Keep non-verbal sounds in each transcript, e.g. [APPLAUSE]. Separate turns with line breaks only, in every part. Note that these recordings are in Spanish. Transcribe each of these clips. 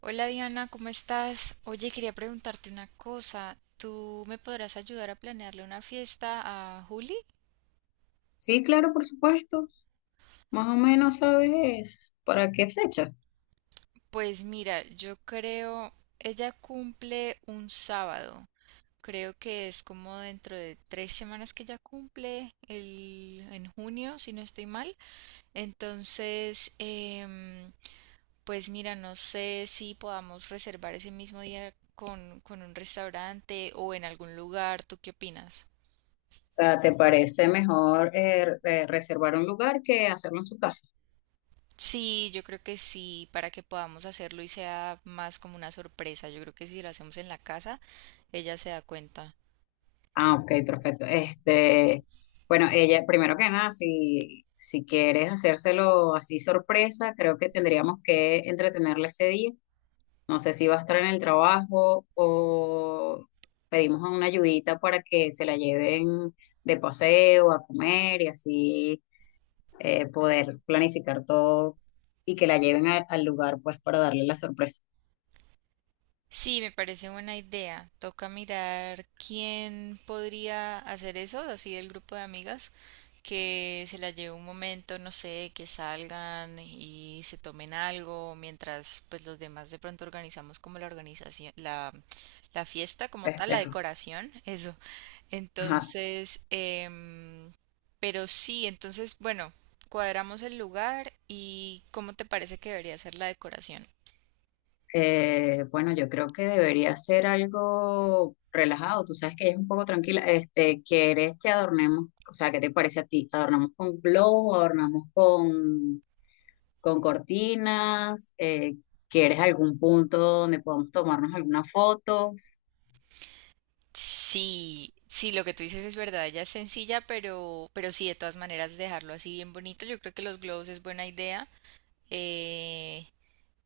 Hola Diana, ¿cómo estás? Oye, quería preguntarte una cosa. ¿Tú me podrás ayudar a planearle una fiesta a Juli?
Sí, claro, por supuesto. Más o menos sabes para qué fecha.
Pues mira, yo creo, ella cumple un sábado. Creo que es como dentro de 3 semanas que ella cumple, en junio, si no estoy mal. Entonces, em, pues mira, no sé si podamos reservar ese mismo día con un restaurante o en algún lugar. ¿Tú qué opinas?
O sea, ¿te parece mejor reservar un lugar que hacerlo en su casa?
Sí, yo creo que sí, para que podamos hacerlo y sea más como una sorpresa. Yo creo que si lo hacemos en la casa, ella se da cuenta.
Ah, ok, perfecto. Este, bueno, ella, primero que nada, si quieres hacérselo así sorpresa, creo que tendríamos que entretenerla ese día. No sé si va a estar en el trabajo o pedimos una ayudita para que se la lleven de paseo, a comer y así poder planificar todo y que la lleven al lugar pues para darle la sorpresa,
Sí, me parece buena idea. Toca mirar quién podría hacer eso, así del grupo de amigas, que se la lleve un momento, no sé, que salgan y se tomen algo, mientras pues los demás de pronto organizamos como la organización, la fiesta como tal, la
festejo.
decoración, eso.
Ajá.
Entonces, pero sí, entonces, bueno, cuadramos el lugar y ¿cómo te parece que debería ser la decoración?
Bueno, yo creo que debería ser algo relajado, tú sabes que ella es un poco tranquila, este, ¿quieres que adornemos, o sea, qué te parece a ti? ¿Adornamos con globo, adornamos con cortinas? ¿Quieres algún punto donde podamos tomarnos alguna foto?
Sí, sí, lo que tú dices es verdad, ella es sencilla, pero sí, de todas maneras, dejarlo así bien bonito. Yo creo que los globos es buena idea. Eh,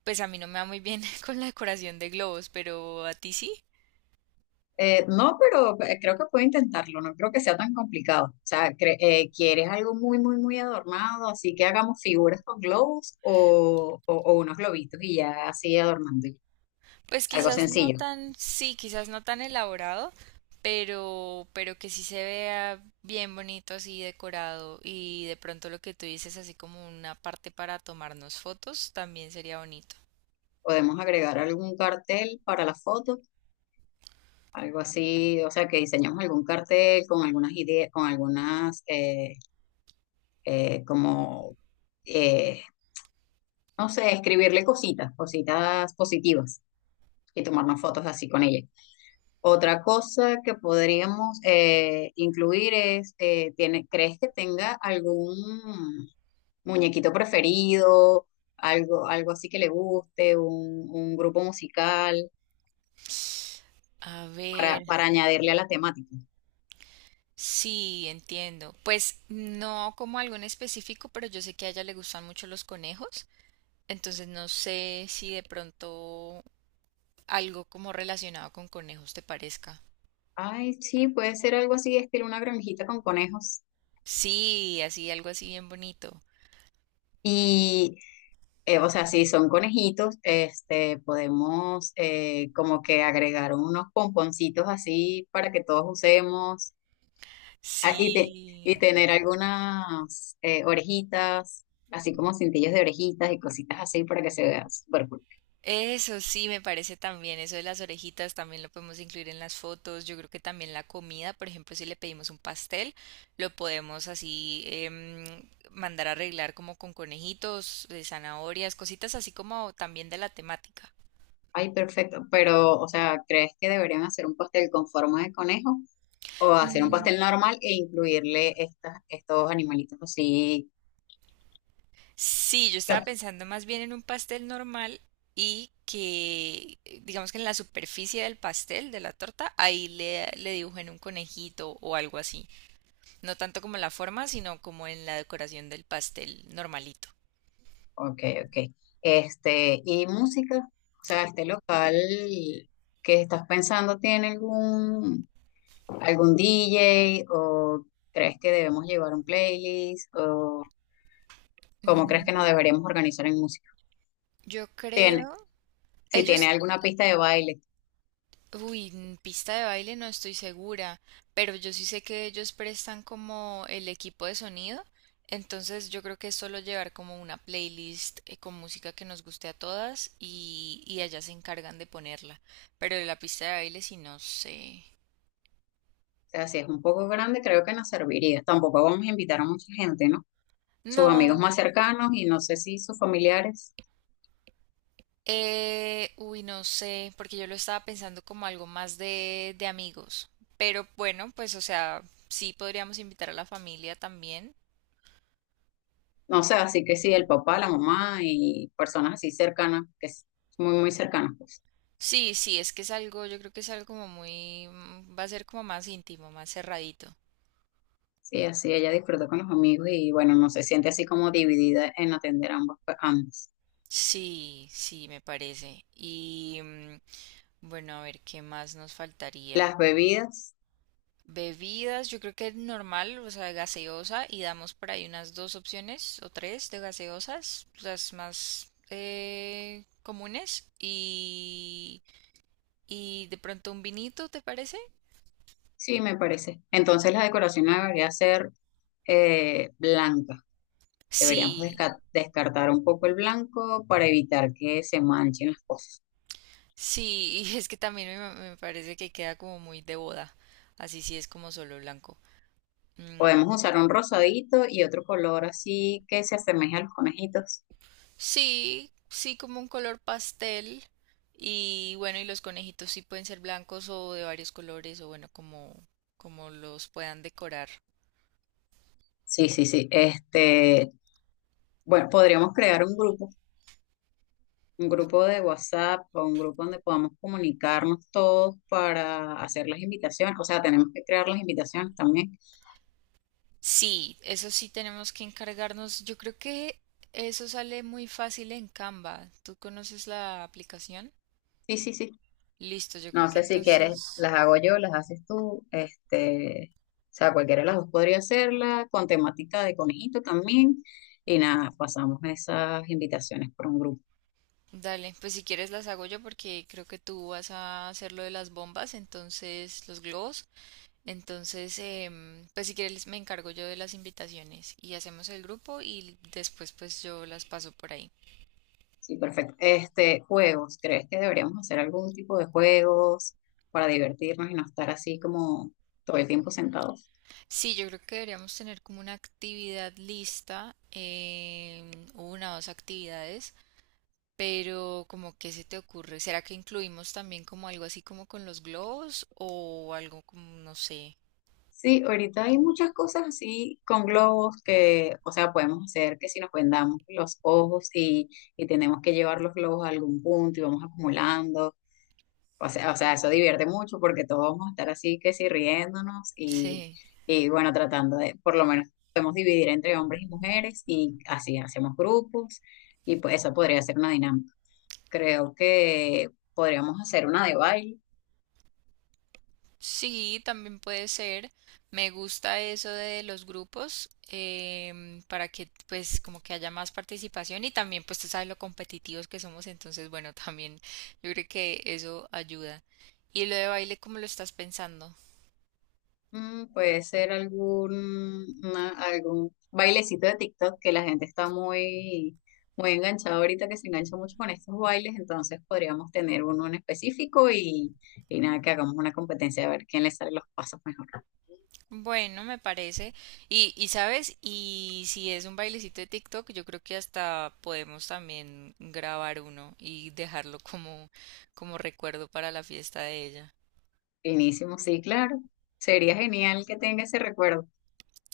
pues a mí no me va muy bien [LAUGHS] con la decoración de globos, pero a ti sí.
No, pero creo que puedo intentarlo, no creo que sea tan complicado. O sea, ¿quieres algo muy, muy, muy adornado? Así que hagamos figuras con globos o unos globitos y ya así adornando.
Pues
Algo
quizás no
sencillo.
tan, sí, quizás no tan elaborado, pero que sí se vea bien bonito así decorado y de pronto lo que tú dices así como una parte para tomarnos fotos también sería bonito.
Podemos agregar algún cartel para la foto, algo así, o sea, que diseñamos algún cartel con algunas ideas, con algunas, como, eh, no sé, escribirle cositas, cositas positivas y tomarnos fotos así con ella. Otra cosa que podríamos incluir es, ¿crees que tenga algún muñequito preferido, algo, algo así que le guste, un grupo musical
A ver,
para añadirle a la temática?
sí, entiendo. Pues no como algo en específico, pero yo sé que a ella le gustan mucho los conejos, entonces no sé si de pronto algo como relacionado con conejos te parezca.
Ay, sí, puede ser algo así, estilo una granjita con conejos.
Sí, así, algo así bien bonito.
Y, o sea, si son conejitos, este, podemos como que agregar unos pomponcitos así para que todos usemos. Ah, y, te- y
Sí,
tener algunas orejitas, así como cintillos de orejitas y cositas así para que se vea súper cool.
eso sí me parece también, eso de las orejitas también lo podemos incluir en las fotos, yo creo que también la comida, por ejemplo, si le pedimos un pastel, lo podemos así mandar a arreglar como con conejitos, zanahorias, cositas así como también de la temática.
Ay, perfecto. Pero, o sea, ¿crees que deberían hacer un pastel con forma de conejo o hacer un
Mm.
pastel normal e incluirle estas, estos animalitos así?
Sí, yo estaba
Lo-
pensando más bien en un pastel normal y que, digamos que en la superficie del pastel, de la torta, ahí le dibujen un conejito o algo así. No tanto como en la forma, sino como en la decoración del pastel normalito.
Ok, ok. Este, y música, o sea, este local que estás pensando tiene algún, algún DJ o crees que debemos llevar un playlist o ¿cómo crees que nos
Mm,
deberíamos organizar en música?
yo
Tiene,
creo,
si tiene
ellos,
alguna pista de baile,
uy, en pista de baile no estoy segura, pero yo sí sé que ellos prestan como el equipo de sonido, entonces yo creo que es solo llevar como una playlist con música que nos guste a todas y ellas se encargan de ponerla, pero de la pista de baile sí no sé.
o sea, si es un poco grande, creo que nos serviría. Tampoco vamos a invitar a mucha gente, ¿no? Sus amigos
No.
más cercanos y no sé si sus familiares,
Uy, no sé, porque yo lo estaba pensando como algo más de amigos. Pero bueno, pues o sea, sí podríamos invitar a la familia también.
no sé, así que sí, el papá, la mamá y personas así cercanas, que es muy, muy cercanas, pues.
Sí, sí, es que es algo, yo creo que es algo como muy, va a ser como más íntimo, más cerradito.
Sí, así ella disfruta con los amigos y bueno, no se siente así como dividida en atender ambas, ambas.
Sí, sí, me parece. Y bueno, a ver, ¿qué más nos faltaría?
Las bebidas,
Bebidas, yo creo que normal, o sea, gaseosa, y damos por ahí unas dos opciones o tres de gaseosas, las más comunes, y de pronto un vinito, ¿te parece?
sí, me parece. Entonces la decoración debería ser blanca. Deberíamos
Sí,
desca- descartar un poco el blanco para evitar que se manchen las cosas.
sí, [LAUGHS] y es que también me parece que queda como muy de boda, así sí es como solo blanco. Mm.
Podemos usar un rosadito y otro color así que se asemeje a los conejitos.
Sí, sí, como un color pastel. Y bueno, y los conejitos sí pueden ser blancos o de varios colores, o bueno, como los puedan decorar.
Sí, sí, sí. Este, bueno, podríamos crear un grupo de WhatsApp o un grupo donde podamos comunicarnos todos para hacer las invitaciones. O sea, tenemos que crear las invitaciones también.
Sí, eso sí tenemos que encargarnos. Yo creo que eso sale muy fácil en Canva. ¿Tú conoces la aplicación?
Sí, sí, sí.
Listo, yo creo
No
que
sé si quieres,
entonces,
las hago yo, las haces tú, este, o sea, cualquiera de las dos podría hacerla, con temática de conejito también, y nada, pasamos esas invitaciones por un grupo.
dale, pues si quieres las hago yo porque creo que tú vas a hacer lo de las bombas, entonces los globos. Entonces, pues si quieres me encargo yo de las invitaciones y hacemos el grupo y después pues yo las paso por ahí.
Sí, perfecto. Este, juegos, ¿crees que deberíamos hacer algún tipo de juegos para divertirnos y no estar así como todo el tiempo sentados?
Sí, yo creo que deberíamos tener como una actividad lista, una o dos actividades, pero como que se te ocurre, ¿será que incluimos también como algo así como con los globos o algo como, no sé,
Sí, ahorita hay muchas cosas así con globos que, o sea, podemos hacer que si nos vendamos los ojos y tenemos que llevar los globos a algún punto y vamos acumulando. O sea, eso divierte mucho porque todos vamos a estar así que sí riéndonos
sí.
y bueno, tratando de, por lo menos podemos dividir entre hombres y mujeres y así hacemos grupos y pues eso podría ser una dinámica. Creo que podríamos hacer una de baile.
Sí, también puede ser. Me gusta eso de los grupos para que pues como que haya más participación y también pues tú sabes lo competitivos que somos, entonces bueno, [LAUGHS] también yo creo que eso ayuda. Y lo de baile, ¿cómo lo estás pensando?
Mm, puede ser algún, algún bailecito de TikTok que la gente está muy, muy enganchada ahorita, que se engancha mucho con estos bailes, entonces podríamos tener uno en específico y nada, que hagamos una competencia a ver quién le sale los pasos mejor.
Bueno, me parece. Y sabes, y si es un bailecito de TikTok, yo creo que hasta podemos también grabar uno y dejarlo como, como recuerdo para la fiesta de ella.
Finísimo, sí, claro. Sería genial que tenga ese recuerdo.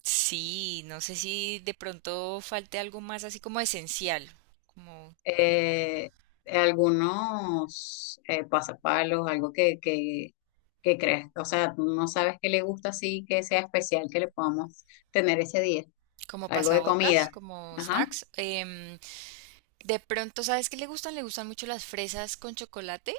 Sí, no sé si de pronto falte algo más así como esencial, como,
Eh, Algunos pasapalos, algo que creas, o sea, no sabes qué le gusta así, que sea especial, que le podamos tener ese día.
como
Algo de
pasabocas,
comida.
como
Ajá.
snacks. Em, de pronto, ¿sabes qué le gustan? Le gustan mucho las fresas con chocolate.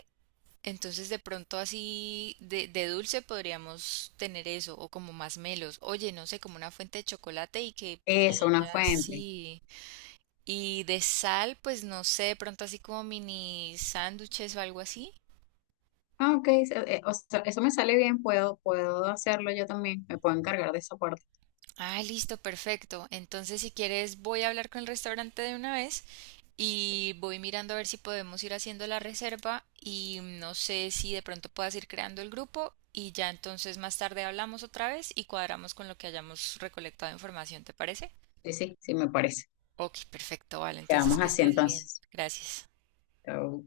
Entonces, de pronto así de dulce podríamos tener eso, o como más melos. Oye, no sé, como una fuente de chocolate y que
Eso, una
ella
fuente.
sí. Y de sal, pues no sé, de pronto así como mini sándwiches o algo así.
Ah, ok, o sea, eso me sale bien, puedo, puedo hacerlo yo también, me puedo encargar de esa parte.
Ah, listo, perfecto. Entonces, si quieres, voy a hablar con el restaurante de una vez y voy mirando a ver si podemos ir haciendo la reserva y no sé si de pronto puedas ir creando el grupo y ya entonces más tarde hablamos otra vez y cuadramos con lo que hayamos recolectado de información, ¿te parece?
Sí, sí, sí, me parece.
Ok, perfecto, vale. Entonces,
Quedamos
que
así
estés bien.
entonces.
Gracias.
Chao.